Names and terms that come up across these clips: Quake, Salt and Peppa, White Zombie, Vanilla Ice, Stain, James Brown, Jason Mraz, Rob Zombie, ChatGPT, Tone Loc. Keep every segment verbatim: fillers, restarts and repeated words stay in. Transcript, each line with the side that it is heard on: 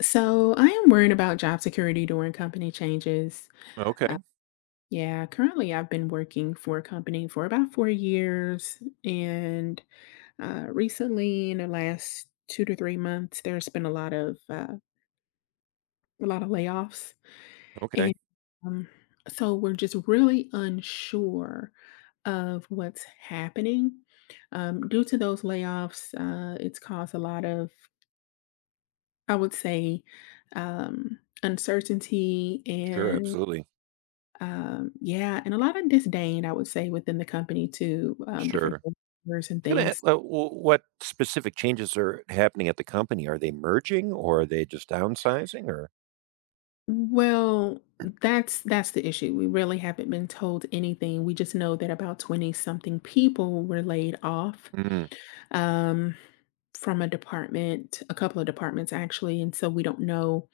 left: So I am worried about job security during company changes. Uh,
right: Okay,
left: yeah, currently I've been working for a company for about four years, and uh, recently in the last two to three months, there's been a lot of uh, a lot of layoffs,
right: okay.
left: and um, so we're just really unsure of what's happening. Um, due to those layoffs, uh, it's caused a lot of, I would say, um, uncertainty
right: Sure,
left: and,
right: absolutely.
left: Um, yeah, and a lot of disdain, I would say, within the company to um, different
right: Sure.
left: cultures and
right: I was gonna
left: things.
right: a uh, wh what specific changes are happening at the company? Are they merging or are they just downsizing or
left: Well, that's that's the issue. We really haven't been told anything. We just know that about twenty something people were laid off,
right: Mm,
left: um, from a department, a couple of departments actually, and so we don't know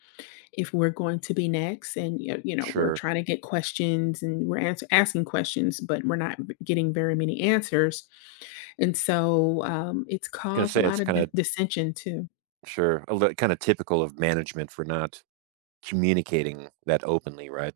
left: if we're going to be next. And you know, you know we're
right: sure.
left: trying to get questions, and we're ans- asking questions, but we're not getting very many answers. And so um, it's
right: I gonna
left: caused a
right: say
left: lot
right: it's
left: of di-
right: kinda
left: dissension too.
right: sure, a li kinda typical of management for not communicating that openly, right?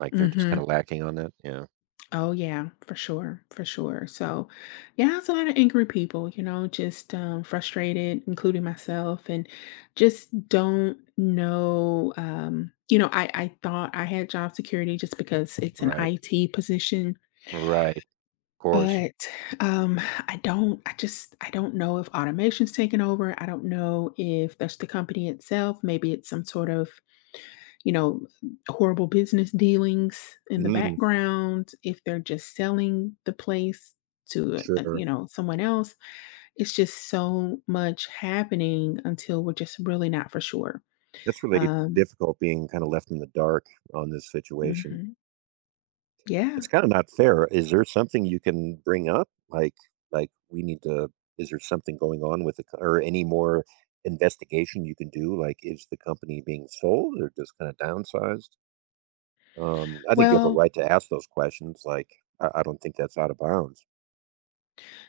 right: Like, they're just kinda
left: Hmm.
right: lacking on that? Yeah.
left: Oh yeah, for sure, for sure. So yeah, it's a lot of angry people, you know, just um, frustrated, including myself, and just don't know. um, you know I, I thought I had job security just because it's an
right: Right.
left: IT position.
right: Right. Of course.
left: But, um, I don't I just I don't know if automation's taken over. I don't know if that's the company itself. Maybe it's some sort of, you know, horrible business dealings in the
right: Mm,
left: background, if they're just selling the place to, uh,
right: sure.
left: you know, someone else. It's just so much happening until we're just really not for sure.
right: It's really
left: Um
right: difficult being kinda left in the dark on this situation.
left: mhm. Yeah.
right: It's kinda not fair. Is there something you can bring up? Like like, we need to is there something going on with the co or any more investigation you can do? Like, is the company being sold or just kinda downsized? Um, I think you have a
left: Well,
right: right to ask those questions, like, I I don't think that's out of bounds.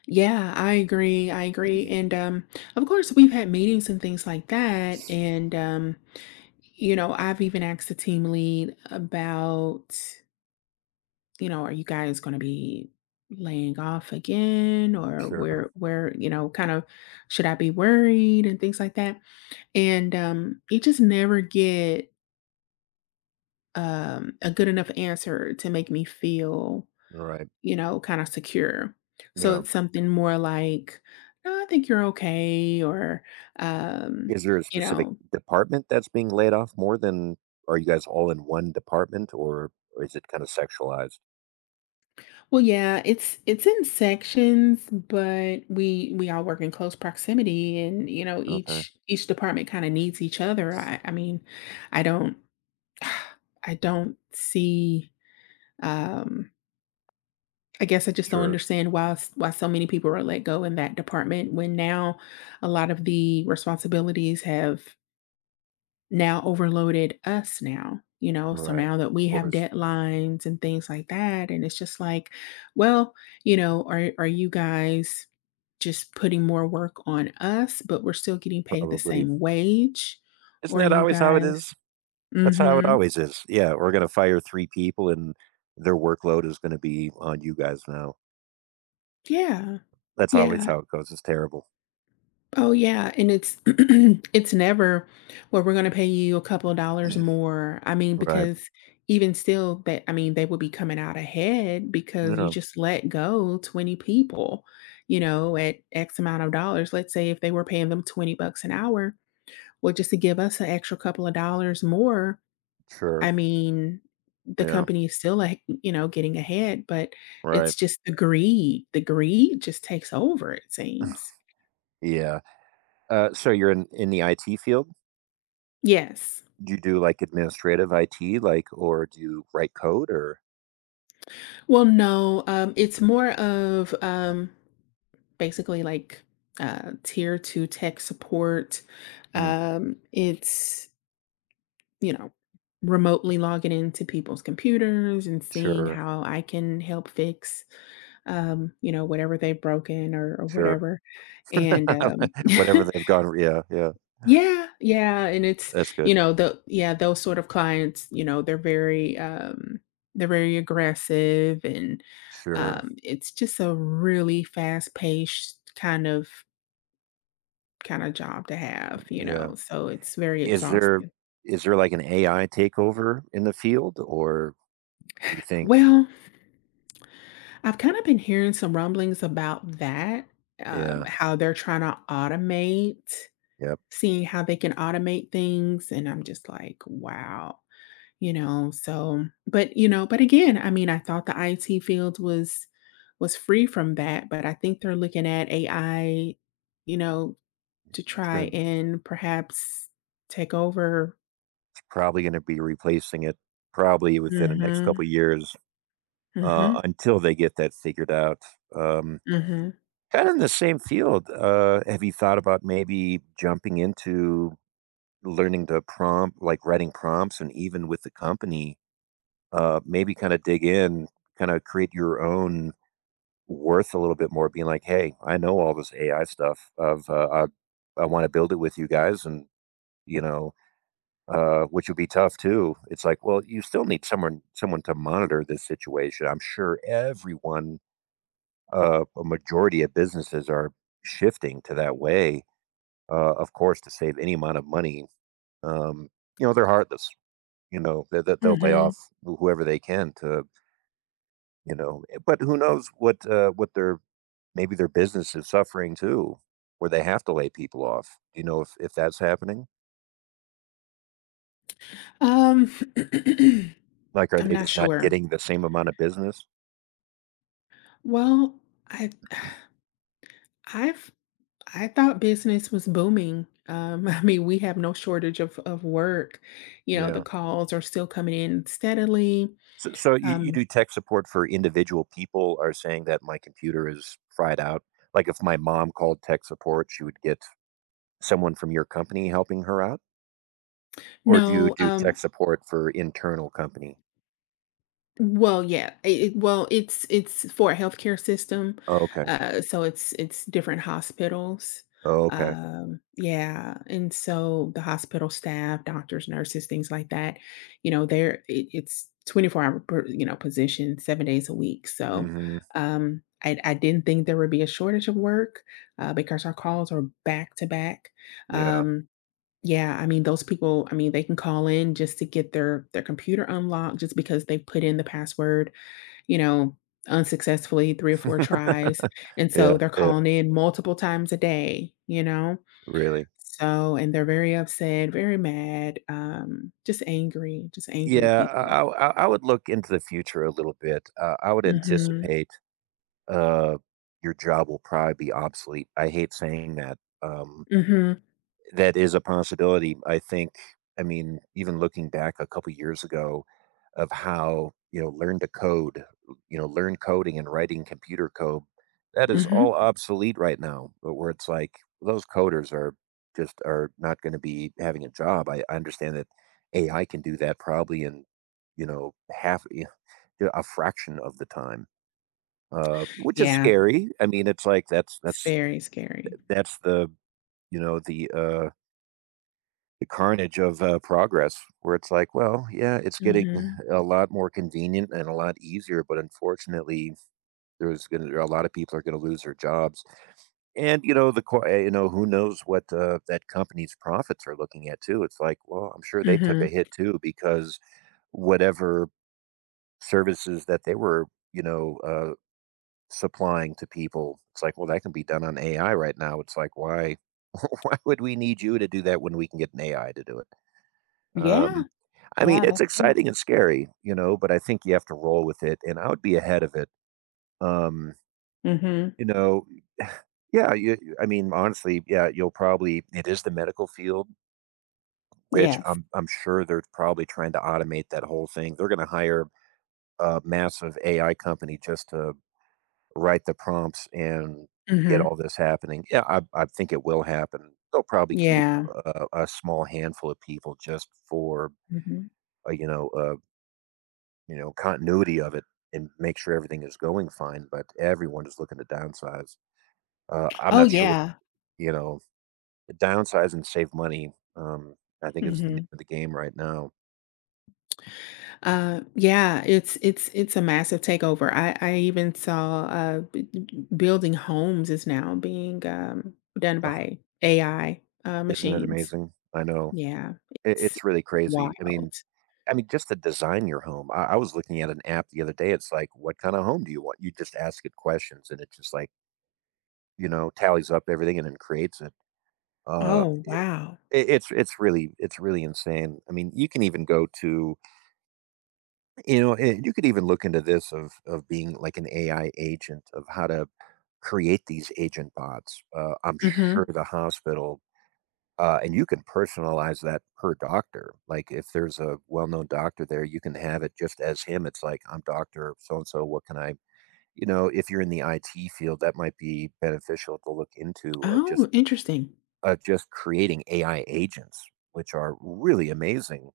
left: yeah, I agree. I agree. And um, of course, we've had meetings and things like that. And, um, you know, I've even asked the team lead about, you know, are you guys going to be laying off again, or
right: Sure.
left: where, where, you know, kind of should I be worried, and things like that. And um, you just never get um, a good enough answer to make me feel
right: All right.
left: You know, kind of secure. So
right: Yeah.
left: it's something more like, "No, I think you're okay," or, um,
right: Is there a
left: you
right: specific
left: know
right: department that's being laid off more than are you guys all in one department, or or is it kinda sexualized?
left: well, yeah, it's it's in sections, but we we all work in close proximity, and, you know,
right: Okay.
left: each each department kinda needs each other. I I mean, I don't I don't see, um I guess I just don't
right: Sure.
left: understand why s why so many people are let go in that department when now a lot of the responsibilities have now overloaded us now, you know?
right: All
left: So
right: right.
left: now that
right: Of
left: we have
right: course.
left: deadlines and things like that, and it's just like, well, you know, are are you guys just putting more work on us, but we're still getting paid the
right: Probably
left: same wage?
right: isn't
left: Or
right: that
left: you
right: always how it
left: guys.
right: is? That's how it
left: Mhm.
right: always is. Yeah, we're gonna fire three people and their workload is gonna be on you guys now.
left: Yeah.
right: That's always
left: Yeah.
right: how it goes, it's terrible.
left: Oh yeah, and it's it's never, "Well, we're gonna pay you a couple of dollars more." I mean,
right: Right.
left: because even still that, I mean, they would be coming out ahead because you
right: Yeah,
left: just let go twenty people, you know, at X amount of dollars. Let's say if they were paying them twenty bucks an hour, well, just to give us an extra couple of dollars more,
right: sure.
left: I mean, the
right: Yeah,
left: company is still, like, you know, getting ahead, but it's
right: right.
left: just the greed. The greed just takes over, it seems.
right: Yeah. Uh, so you're in in the I T field?
left: Yes.
right: Do you do, like, administrative I T, like, or do you write code or
left: Well, no, um, it's more of um, basically, like, uh, tier two tech support.
right: hmm,
left: Um, it's, you know, remotely logging into people's computers and seeing
right: sure,
left: how I can help fix, um, you know, whatever they've broken, or, or
right: sure.
left: whatever. And um,
right: Whatever they've gone, yeah, yeah.
left: Yeah, yeah, and it's,
right: That's good.
left: you know, the yeah, those sort of clients, you know, they're very um they're very aggressive, and
right: Sure,
left: um it's just a really fast-paced kind of kind of job to have, you
right: yeah.
left: know. So it's very
right: Is there
left: exhausting.
right: is there, like, an A I takeover in the field, or do you think
left: Well, I've kind of been hearing some rumblings about that, um,
right: Yeah,
left: how they're trying to automate,
right: yeah,
left: seeing how they can automate things, and I'm just like, wow. You know, so but, you know but again, I mean, I thought the I T field was was free from that, but I think they're looking at A I, you know, to
right: it's
left: try
right: gonna
left: and perhaps take over.
right: it's probably gonna be replacing it probably within the next couple
left: Mhm.
right: of years,
left: Mhm.
right: uh, until they get that figured out. Um,
left: Mhm.
right: Kinda in the same field, uh, have you thought about maybe jumping into learning to prompt, like, writing prompts and even with the company, uh, maybe kinda dig in, kinda create your own worth a little bit more being like, "Hey, I know all this A I stuff of, uh, I I wanna build it with you guys," and, you know, uh, which would be tough too. It's like, well, you still need someone someone to monitor this situation. I'm sure everyone, uh, a majority of businesses are shifting to that way, uh, of course, to save any amount of money. Um, you know, they're heartless, you know, that that they'll lay
left: Mhm.
right: off whoever they can to, you know, eh, but who knows what, uh, what their maybe their business is suffering too, where they have to lay people off. Do you know if if that's happening?
left: Um,
right: Like, are
left: I'm
right: they
left: not
right: just not
left: sure.
right: getting the same amount of business?
left: Well, I I've I thought business was booming. Um, I mean, we have no shortage of of work. You know, the
right: Yeah.
left: calls are still coming in steadily.
right: So, so you, you
left: Um,
right: do tech support for individual people are saying that my computer is fried out. Like if my mom called tech support, she would get someone from your company helping her out? Or do you
left: no,
right: do tech
left: um,
right: support for internal company?
left: well, yeah, it, it- well, it's it's for a healthcare system,
right: Oh, okay.
left: uh, so it's it's different hospitals.
right: Oh, okay.
left: Um, yeah, and so the hospital staff, doctors, nurses, things like that, you know, they're it, it's twenty-four hour, per, you know, position, seven days a week. So,
right: Hmm.
left: um, I, I didn't think there would be a shortage of work, uh, because our calls are back to back.
right: Yeah.
left: Um, Yeah, I mean, those people, I mean, they can call in just to get their their computer unlocked just because they put in the password, you know, unsuccessfully three or four tries, and
right: Yeah.
left: so they're
right: Yeah.
left: calling in multiple times a day, you know?
right: Really.
left: So and they're very upset, very mad, um, just angry, just angry
right: Yeah,
left: people.
right: I I I would look into the future a little bit. Uh, I would
left: Mhm.
right: anticipate uh, your job will probably be obsolete. I hate saying that. Um,
left: Mhm.
right: that is a possibility. I think, I mean, even looking back a couple years ago, of how, you know, learn to code, you know, learn coding and writing computer code, that is
left: Mhm.
right: all obsolete right now, but where it's like those coders are just are not going to be having a job. I, I understand that AI can do that probably in, you know, half you know, a fraction of the time, uh, which is
left: Yeah,
right: scary. I mean, it's like that's
left: it's
right: that's
left: very scary.
right: that's the, you know, the uh the carnage of uh, progress, where it's like, well, yeah, it's getting
left: Mhm.
right: a lot more convenient and a lot easier, but unfortunately there's going to a lot of people are going to lose their jobs. And you know the qu- uh, you know, who knows what, uh, that company's profits are looking at too? It's like, well, I'm sure they took a
left: Mhm.
right: hit too, because whatever services that they were, you know, uh, supplying to people, it's like, well, that can be done on AI right now. It's like, why why would we need you to do that when we can get an AI to do it?
left: Yeah.
right: Um, I mean,
left: Yeah,
right: it's
left: that's it.
right: exciting and scary, you know, but I think you have to roll with it, and I would be ahead of it. Um,
left: Mhm.
right: you know, yeah, you, you- I mean, honestly, yeah, you'll probably it is the medical field, which
left: Yes.
right: I'm I'm sure they're probably trying to automate that whole thing. They're going to hire a massive A I company just to write the prompts and get
left: Mhm.
right: all this happening. Yeah, I I think it will happen. They'll probably keep
left: Yeah.
right: uh, a small handful of people just for
left: Mhm.
right: uh, you know uh, you know, continuity of it and make sure everything is going fine, but everyone is looking to downsize. Uh, I'm
left: Oh
right: not sure what,
left: yeah.
right: you know, downsize and save money, um, I think is the name
left: Mhm.
right: of the game right now.
left: Uh, yeah, it's it's it's a massive takeover. I I even saw uh b- b- building homes is now being um done
right: Ugh,
left: by A I uh
right: isn't it
left: machines.
right: amazing? I know.
left: Yeah,
right: It,
left: it's
right: it's really crazy. I mean,
left: wild.
right: I mean, just to design your home. I, I was looking at an app the other day. It's like, what kind of home do you want? You just ask it questions, and it just like, you know, tallies up everything and then creates it. Uh,
left: Oh
right: it,
left: wow.
right: it it's it's really it's really insane. I mean, you can even go to you know, and you could even look into this of of being like an A I agent of how to create these agent bots. Uh, I'm sure
left: Mm-hmm.
right: the hospital, uh, and you can personalize that per doctor. Like if there's a well-known doctor there, you can have it just as him. It's like, I'm Doctor So and So. What can I? You know, if you're in the I T field, that might be beneficial to look into of just
left: Oh, interesting.
right: of just creating A I agents, which are really amazing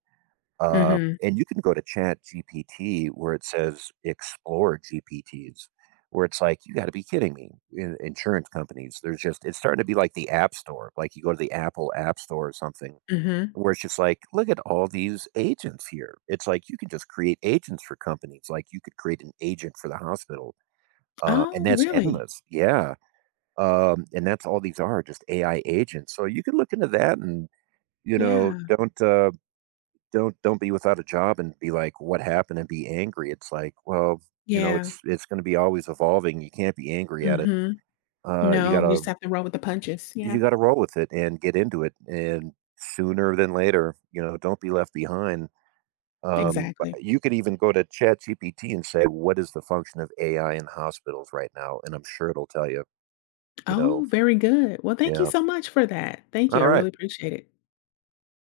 right: uh,
left: Mm-hmm.
right: and you can go to Chat G P T where it says explore G P Ts, where it's like, you got to be kidding me. In, insurance companies, there's just, it's starting to be like the App Store. Like you go to the Apple App Store or something,
left: Mm-hmm.
right: where it's just like, look at all these agents here. It's like you can just create agents for companies. Like you could create an agent for the hospital, uh, and
left: Oh,
right: that's
left: really?
right: endless. Yeah. Um, and that's all these are just A I agents. So you can look into that and, you know,
left: Yeah.
right: don't, uh, don't don't be without a job and be like, "What happened?" and be angry. It's like, well, you know,
left: Yeah.
right: it's it's gonna be always evolving. You can't be angry at it.
left: Mm-hmm.
right: Uh, you
left: No, you
right: gotta
left: just have to roll with the punches. Yeah,
right: you gotta roll with it and get into it. And sooner than later, you know, don't be left behind. Um, but
left: exactly.
right: you could even go to ChatGPT and say, "What is the function of A I in hospitals right now?" And I'm sure it'll tell you. You know,
left: Oh, very good. Well, thank you
right: yeah.
left: so much for that. Thank
right: All
left: you. I
right: right.
left: really appreciate it.